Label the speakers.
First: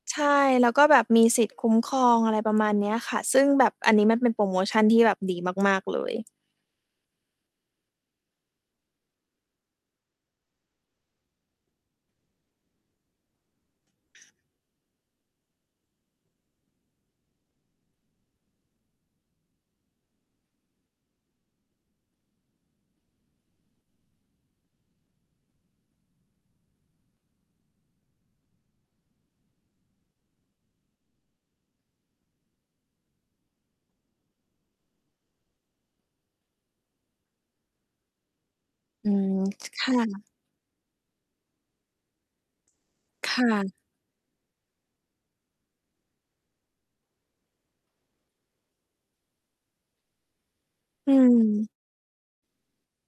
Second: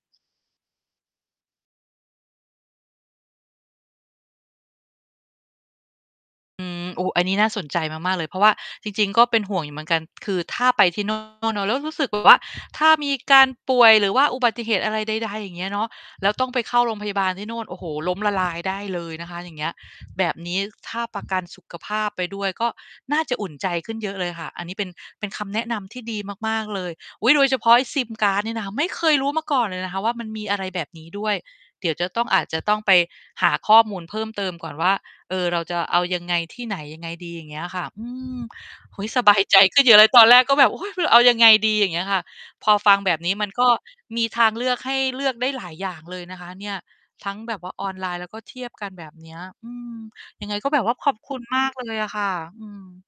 Speaker 1: ใช่ แล้วก็แบบมี สิทธิ์ คุ้มครอง อะไร ประมาณ เนี้ยค่ะ ซึ่งแบบอันนี้มันเป็นโพรโมชันที่แบบ ดีมาก ๆ เลย
Speaker 2: อืม โอ้ อันนี้น่าสนใจมาก ๆ เลย เพราะว่า จริง ๆ ก็เป็นห่วงอยู่เหมือนกัน คือถ้าไปที่ โน่น เนาะ แล้วรู้สึกแบบ ว่า ถ้ามีการป่วย หรือว่าอุบัติเหตุอะไรใด ๆ อย่างเงี้ยเนาะ แล้วต้องไปเข้าโรงพยาบาลที่โน่น โอ้โฮ ล้มละลายได้เลยนะคะ อย่างเงี้ย แบบนี้ถ้าประกันสุขภาพ ไปด้วย ก็น่าจะอุ่นใจขึ้นเยอะเลยค่ะ อันนี้เป็น เป็นคำแนะนำที่ดีมาก ๆ เลย อุ๊ย! โดยเฉพาะไอ้ซิมการ์ดเนี่ยนะ ไม่เคยรู้มาก่อนเลยว่า มันมีอะไรแบบนี้ด้วย เดี๋ยวจะต้อง อาจจะต้องไปหาข้อมูลเพิ่มเติมก่อนว่า เออ เราจะเอายังไงที่ไหน ยังไงดี อย่างเงี้ยค่ะ อืม เฮ้
Speaker 1: อ
Speaker 2: ย
Speaker 1: ื
Speaker 2: ส
Speaker 1: ม
Speaker 2: บายใจขึ
Speaker 1: ค
Speaker 2: ้นเยอ
Speaker 1: ่
Speaker 2: ะเลย ต
Speaker 1: ะ
Speaker 2: อนแรกก็แบบ โอ้ย! เอายังไงดี อย่างเงี้ยค่ะ พอฟังแบบน
Speaker 1: ค
Speaker 2: ี้ม
Speaker 1: ่
Speaker 2: ัน ก็
Speaker 1: ะ
Speaker 2: มีทางเลือกให้เลือกได้หลายอย่างเลยนะคะเนี่ย ทั้งแบบว่าออนไลน์แล้ว ก็เทียบกันแบบเนี้ย อืม ยังไงก็แบบว่าข
Speaker 1: อ
Speaker 2: อ
Speaker 1: ื
Speaker 2: บ คุณ ม
Speaker 1: ม
Speaker 2: ากเลยอะค่ะ อืม